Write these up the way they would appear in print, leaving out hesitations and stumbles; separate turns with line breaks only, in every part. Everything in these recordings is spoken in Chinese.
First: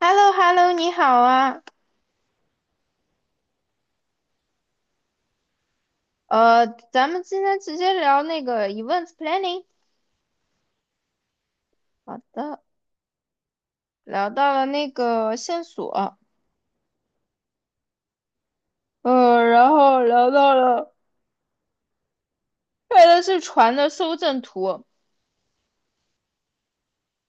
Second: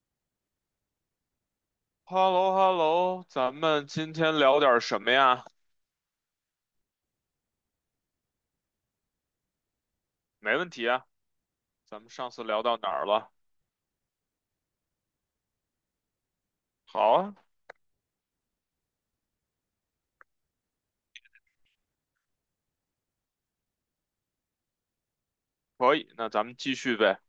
h e l l o h e l l o 你好啊，
h e l l o h e l l o 咱们今天聊点什么呀？
咱们今天直接聊那个 events planning。
没问题啊，咱们
好
上次
的，
聊到哪儿了？
聊到了那个线索，
好啊，
然后聊到了拍的是船的搜证图，
可以，那咱们继续呗。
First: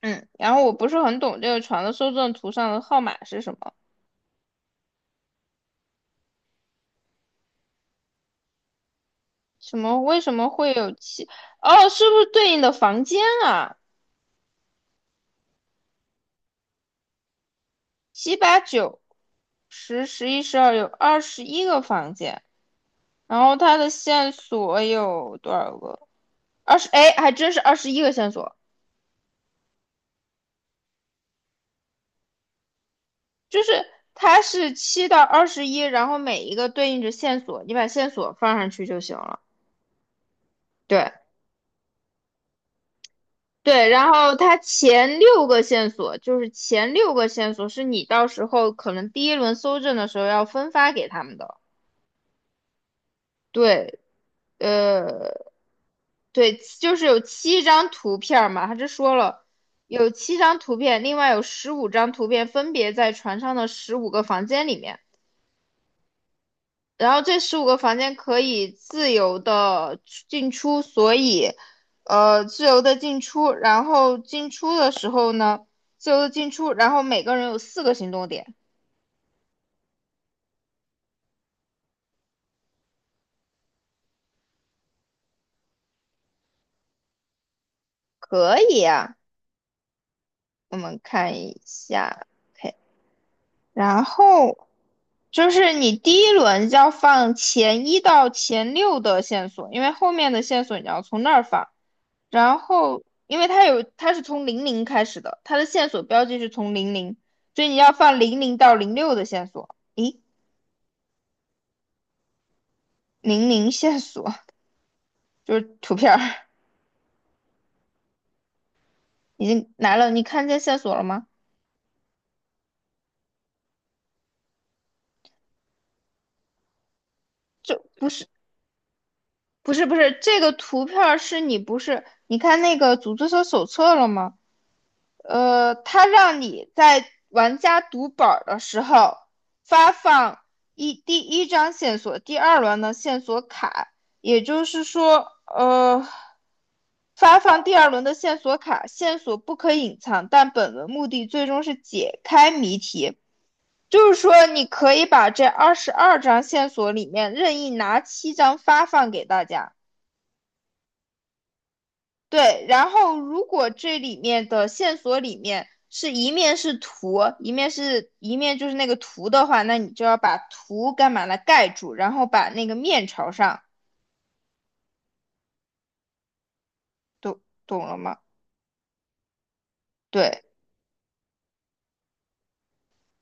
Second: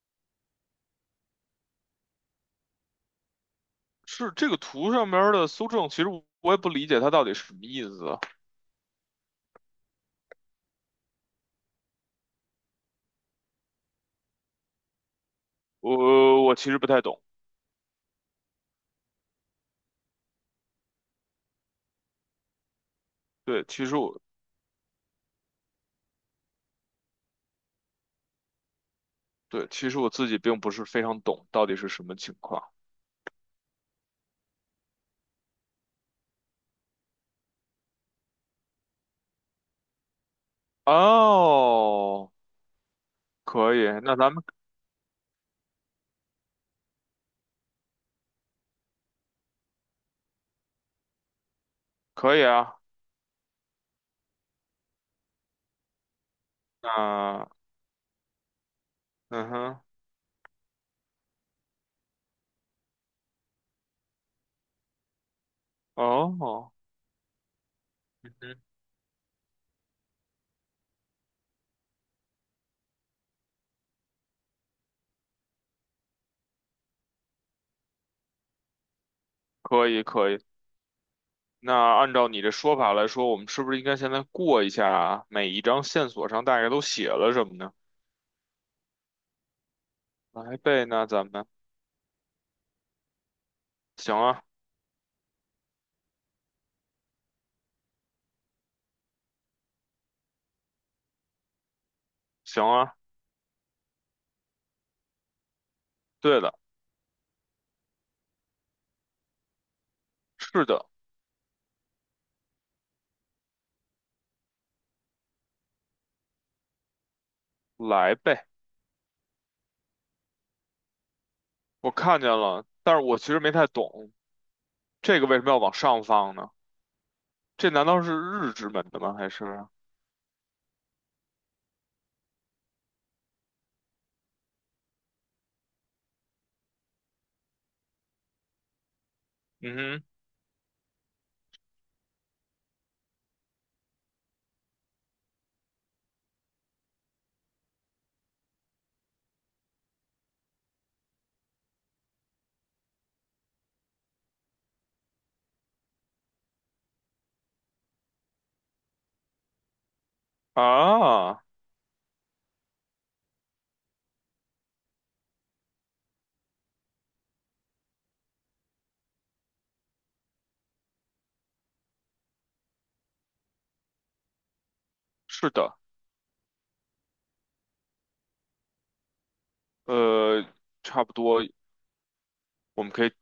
嗯，然后我不是很懂这个船的搜证图上的号码是什么，
是这个图上面儿的搜证，其实我也不理解它到底什么意思啊。
为什么会有七？哦，是不是对应的房间啊？
我其实不太懂。
七八九十十一十二有21个房间，然后
对，
它
其
的
实我
线索有多少个？二十，哎，还真是21个线索，
对，其实我自己并不是非常懂到底是什么情况。
就是它是七到二十一，然后每一个对应着线索，你把线索放上去就行了。对
哦，可以，
对，然
那咱
后
们
它前六个线索是你到时候可能第一轮搜证的时候要分发给他们的。
可以啊。
对，呃，对，就是有七
那
张图片嘛，他这说了。
嗯哼，
有七张图片，另外有15张图片分别在船上的十五个房间里面。
哦，
然后这十五个房间可以自由的进出，所以，自由的进出。然后进出的时候呢，自由的进出，然后每个人有4个行动点，
可以可以。那按照你的说法来说，我们是不是应该现在过一下啊每一张线索上大概都写了什么呢？
可以啊。
来
我
呗，
们
那咱
看
们
一下，OK 然
行啊，
后就是你第一轮要放前一到前六的线索，因为后面的线索你要从那儿放。然
行啊，
后，因为它是从零零开始的，它的线索标记
对
是
的，
从零零，所以你要放零零到零六的线索。咦，
是的，
00线索就是图片儿，
来呗。
已经来了，你看见线索了吗？
我看见了，但是我其实没太懂这个为什么要往上放呢？这
这
难道是日之门的吗？还是？
不是这个图片儿是你不是你看那个组织者手册了吗？它让你在玩家读本儿的时候发
嗯
放第一张线索、第二轮的线索卡，也就是说，发放第二轮的线索卡，线索不可隐藏，但本轮目的最终是解开谜题。就是说，你可以把这二十二张线索里面任意拿七张发放给大家。
哼，啊，
对，然后如果这里面的线索里面是一面是图，一面就是那个图的话，那你就要把图干嘛来盖住，然后把那个面朝上，
是的，
懂懂了吗？对
呃，差不多，我们可以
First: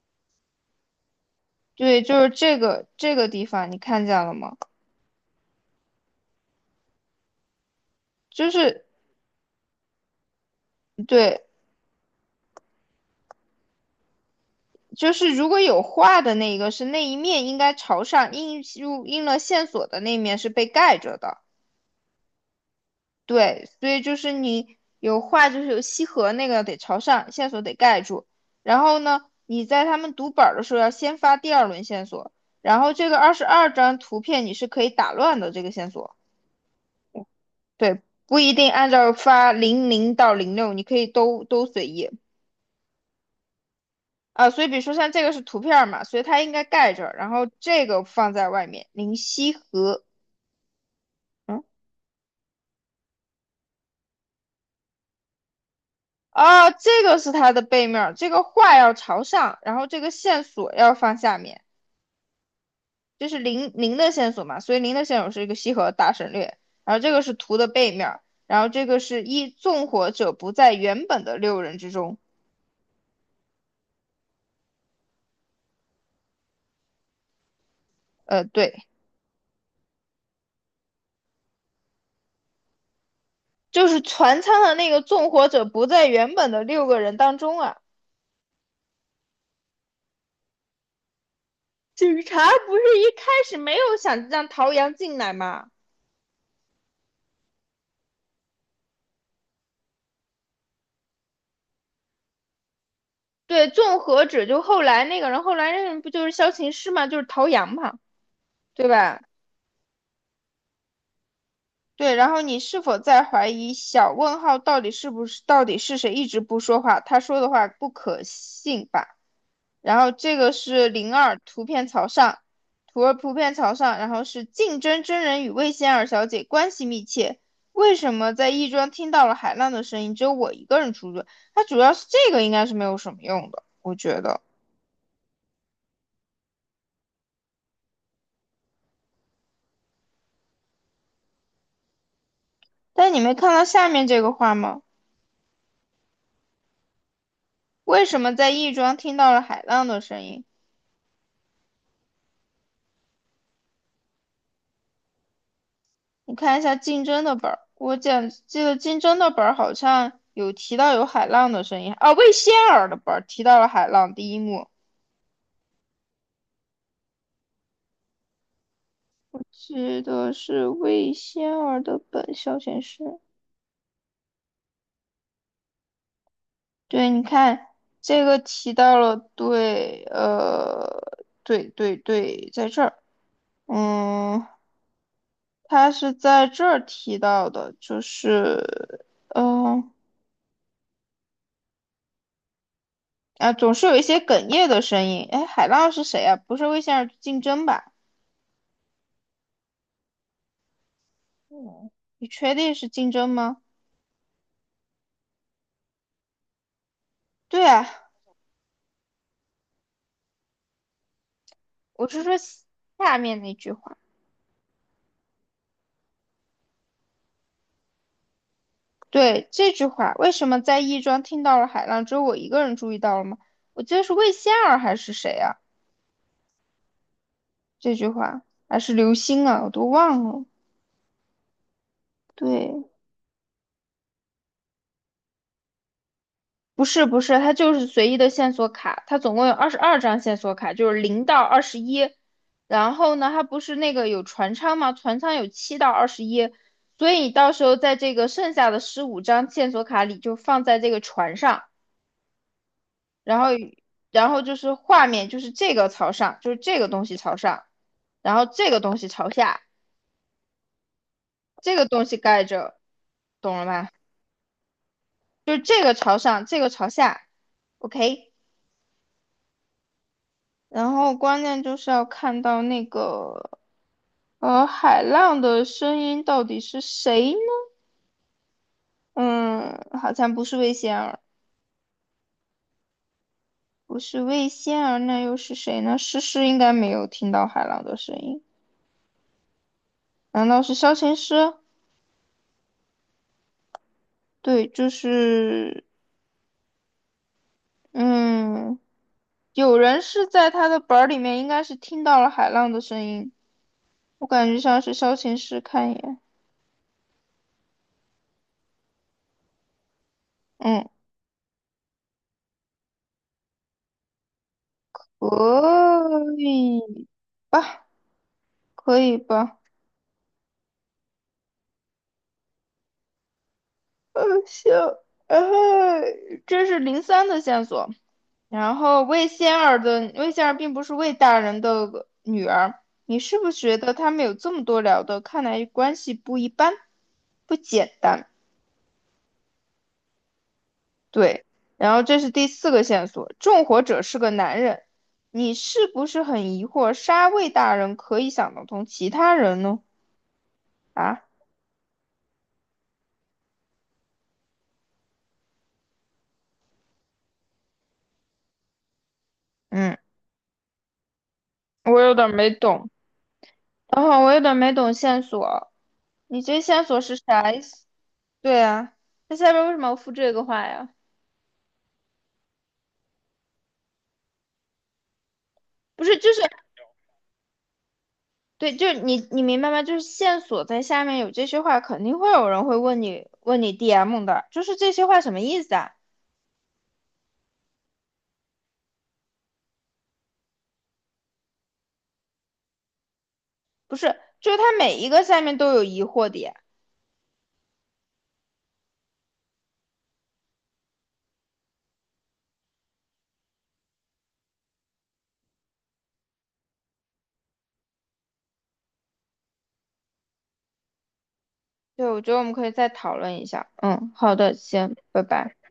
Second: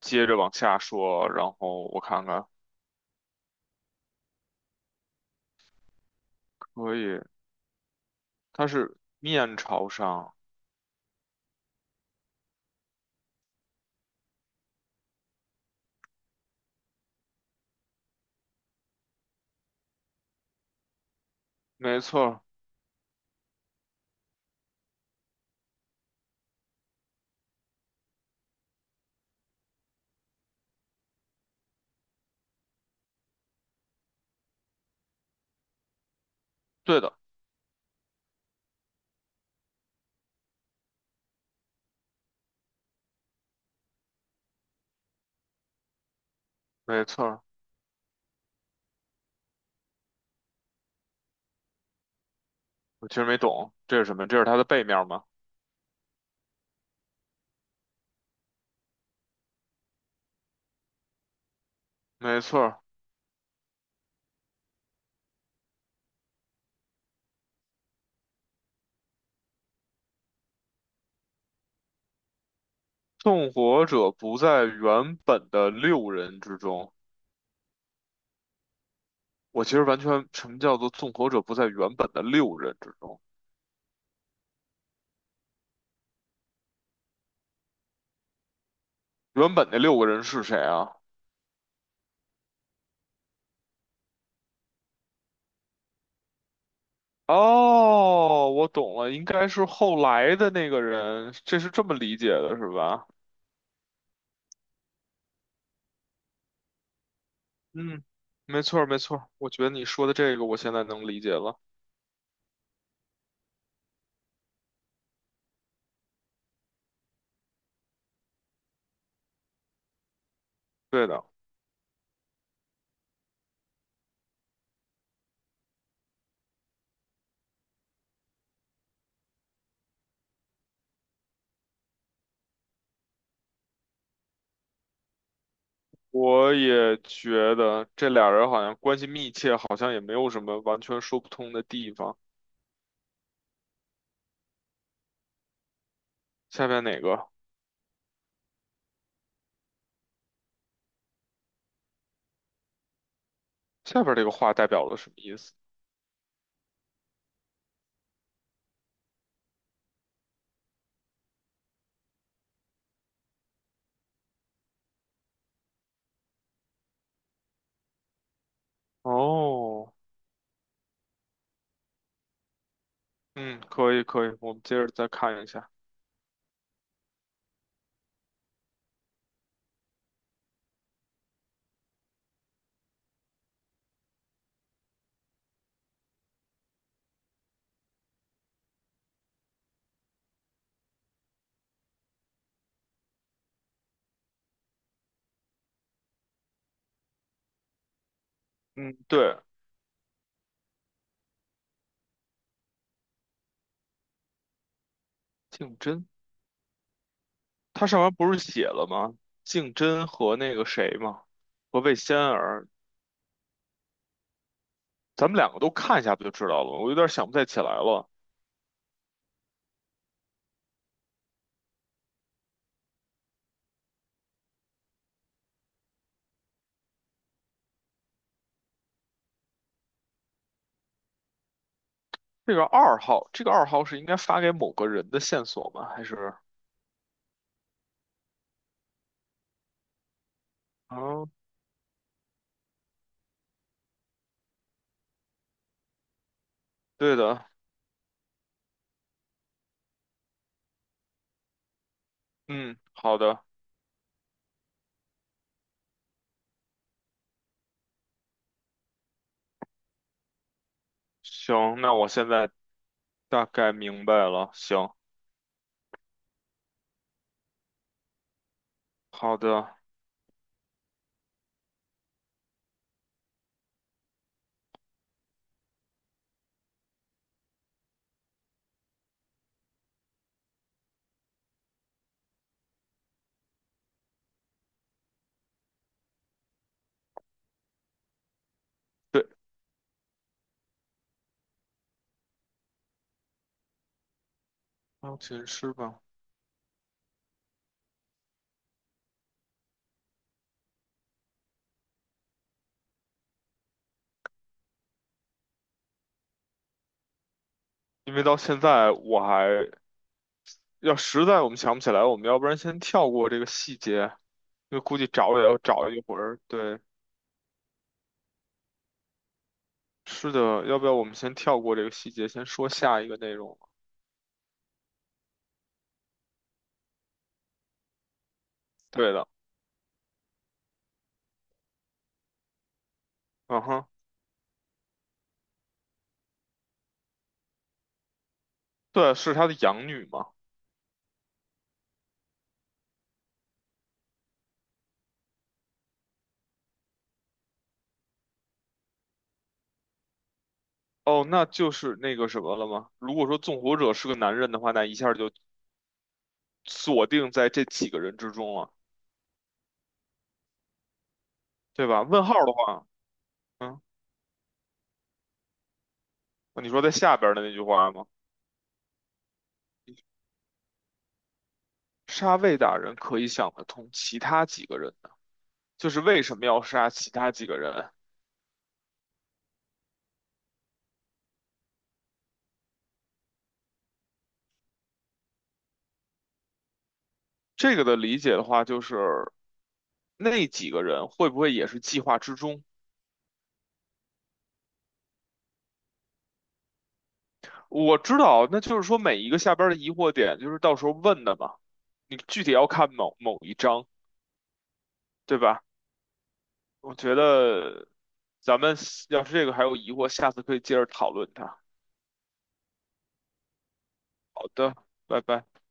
接着往下说，然后我
对，就
看
是
看，
这个地方，你看见了吗？
可以，
就
它
是
是面朝上，
对，就是如果有画的那一个是那一面应该朝上，印入印了线索的那一面是被盖着的。
没错，
对，所以就是你有画，就是有西河那个得朝上，线索得盖住。然后呢，你在他们读本儿的时候要先发第二轮线索，然后这个22张图片你是可以打乱的这个线索，
对的。
对，不一定按照发零零到零六，你可以都随意啊。所以比如说像这个是图片儿嘛，所以它应该盖
没
着，
错
然
儿，
后这个放在外面，零西河。嗯，
我其实没懂这是什么，这是它的背面吗？
啊，这个是它的背面儿，这个画要朝上，然后这个线索要放下面。
没错儿，
这是零零的线索嘛，所以零的线索是一个西河大省略，然后这个是图的背面然后这个是纵火者不在原本的6人之中，
纵火者不在原本的六人之中。
对，
我其实完全，什么叫做纵火者不在原本的六人之中？
就是船舱的那个纵火者不在原本的6个人当中啊。
原本那六个人是谁啊？
警察不是一开始没有想让陶阳进来吗？
哦，我懂了，应该是后来的那个人，这是这么理解的，是吧？
对，纵火者就后来那个人，后来那个人不就是萧琴师嘛，就是陶阳嘛，
嗯，没错儿，
对
没错
吧？
儿，我觉得你说的这个，我现在能理解了。
对，然后你是否在怀疑小问号到底是谁一直不说话？他说的话不可信吧？然后这个是
对
零
的。
二图片朝上，图2图片朝上，然后是竞争真人与魏仙儿小姐关系密切，为什么在亦庄听到了海浪的声音，只有我一个人出去？它主要是这个应该是没有什么用的，我觉得。
我也觉得这俩人好像关系密切，好像也没有什么完全说不通的地方。
但你没看到下面这个话吗？
下面哪个？
为什么在亦庄听到了海浪的声音？
下边这个话代表了什么意思？
你看一下竞争的本儿，我讲记得竞争的本儿好像有提到有海浪的声音啊，魏仙儿的本儿提到了海浪第一幕，
哦，
是的是魏仙儿的本消遣室。
嗯，可以可以，我们接着再看一下。
对，你看这个提到了，对，对对对，在这儿，嗯，他是在这儿提到的，就是，总是有一些哽咽的声音。哎，海浪是谁啊？不是魏仙儿竞争吧？
嗯，对，
你确定是竞争吗？
竞争，
对啊，
他上面不是写了吗？竞争和那个谁吗？和魏
我
仙
是说
儿，
下面那句话。
咱们两个都看一下不就知道了吗？我有点想不太起来了。
对，这句话，为什么在亦庄听到了海浪，只有我一个人注意到了吗？我记得是魏仙儿还是谁啊？这句话还是刘星啊，我都忘了。
这个
对，
二号，这个二号是应该发给某个人的线索吗？还是？
不是不是，它就是随意的线索卡，它总共有22张线索卡，就是零
哦，
到二十一。然后呢，它不是那个有船舱吗？船舱有七到二十一，所
对
以你
的，
到时候在这个剩下的15张线索卡里就放在这个船上，
嗯，好
然
的。
后就是画面就是这个朝上，就是这个东西朝上，然后这个东西朝下，这
行，
个
那
东
我
西
现
盖
在
着，
大
懂了
概
吗？
明白了。行，
就是这个朝上，这个朝下，OK。
好的，
然后关键就是要看到那个海浪的声音到底是谁呢？嗯，好像不是魏仙儿，不是魏仙儿，那又是谁呢？诗诗应该没有听到海浪的声音，
对，
难道是萧琴师？对，就
钢琴师
是
吧，
嗯，有人是在他的本儿里面应该是听到了海浪的声音，我感觉像是萧琴师，看一眼，
因为到现在我还
嗯，
要实在我们想不起来，我们要不然先跳过这个细节，因为估计找也要找一会
可
儿。对，
以吧，可以吧。
是的，要不要我们先跳过这个细节，先说下一个内容？
行，然后这是03的线索。然后
对的，
魏仙儿并不是魏大人的女儿，你是不是
嗯
觉
哼，
得他们有这么多聊的？看来关系不一般，不简单。
对，是他的养女嘛？
对，然后这是第四个线索，纵火者是个男人，你是不是很疑惑杀魏大人可以想得通，其他人呢？啊，
哦，那就是那个什么了吗？如果说纵火者是个男人的话，那一下就锁定在这几个人之中了，
嗯，
对
我
吧？
有
问
点
号
没
的话。
懂，
嗯
等会儿我有点没懂线索，你这
你说
线
在
索是
下边的那
啥意
句
思？
话吗？
对啊，那下边为什么要附这个话呀？
杀魏大人可以想得通，其他几个人呢？就是
不是，
为
就
什
是
么要杀其他几个人？
对，就是你明白吗？就是线索在下面有这些话，肯定会有人会问你，问你 DM 的，就是这些话什么意思啊？
这个的理解的话，就是那几个人会不会也是计划之中？
不是，就是它每一个下面都有疑惑点。
我知道，那就是说每一个下边的疑惑点，就是到时候问的嘛。你具体要看某某一章，对吧？我觉得咱们要是这个还有疑惑，下次可以接着讨论它。
对，我觉得我们可以再讨论一下。嗯，好
好
的，
的，
行，
拜
拜
拜。
拜。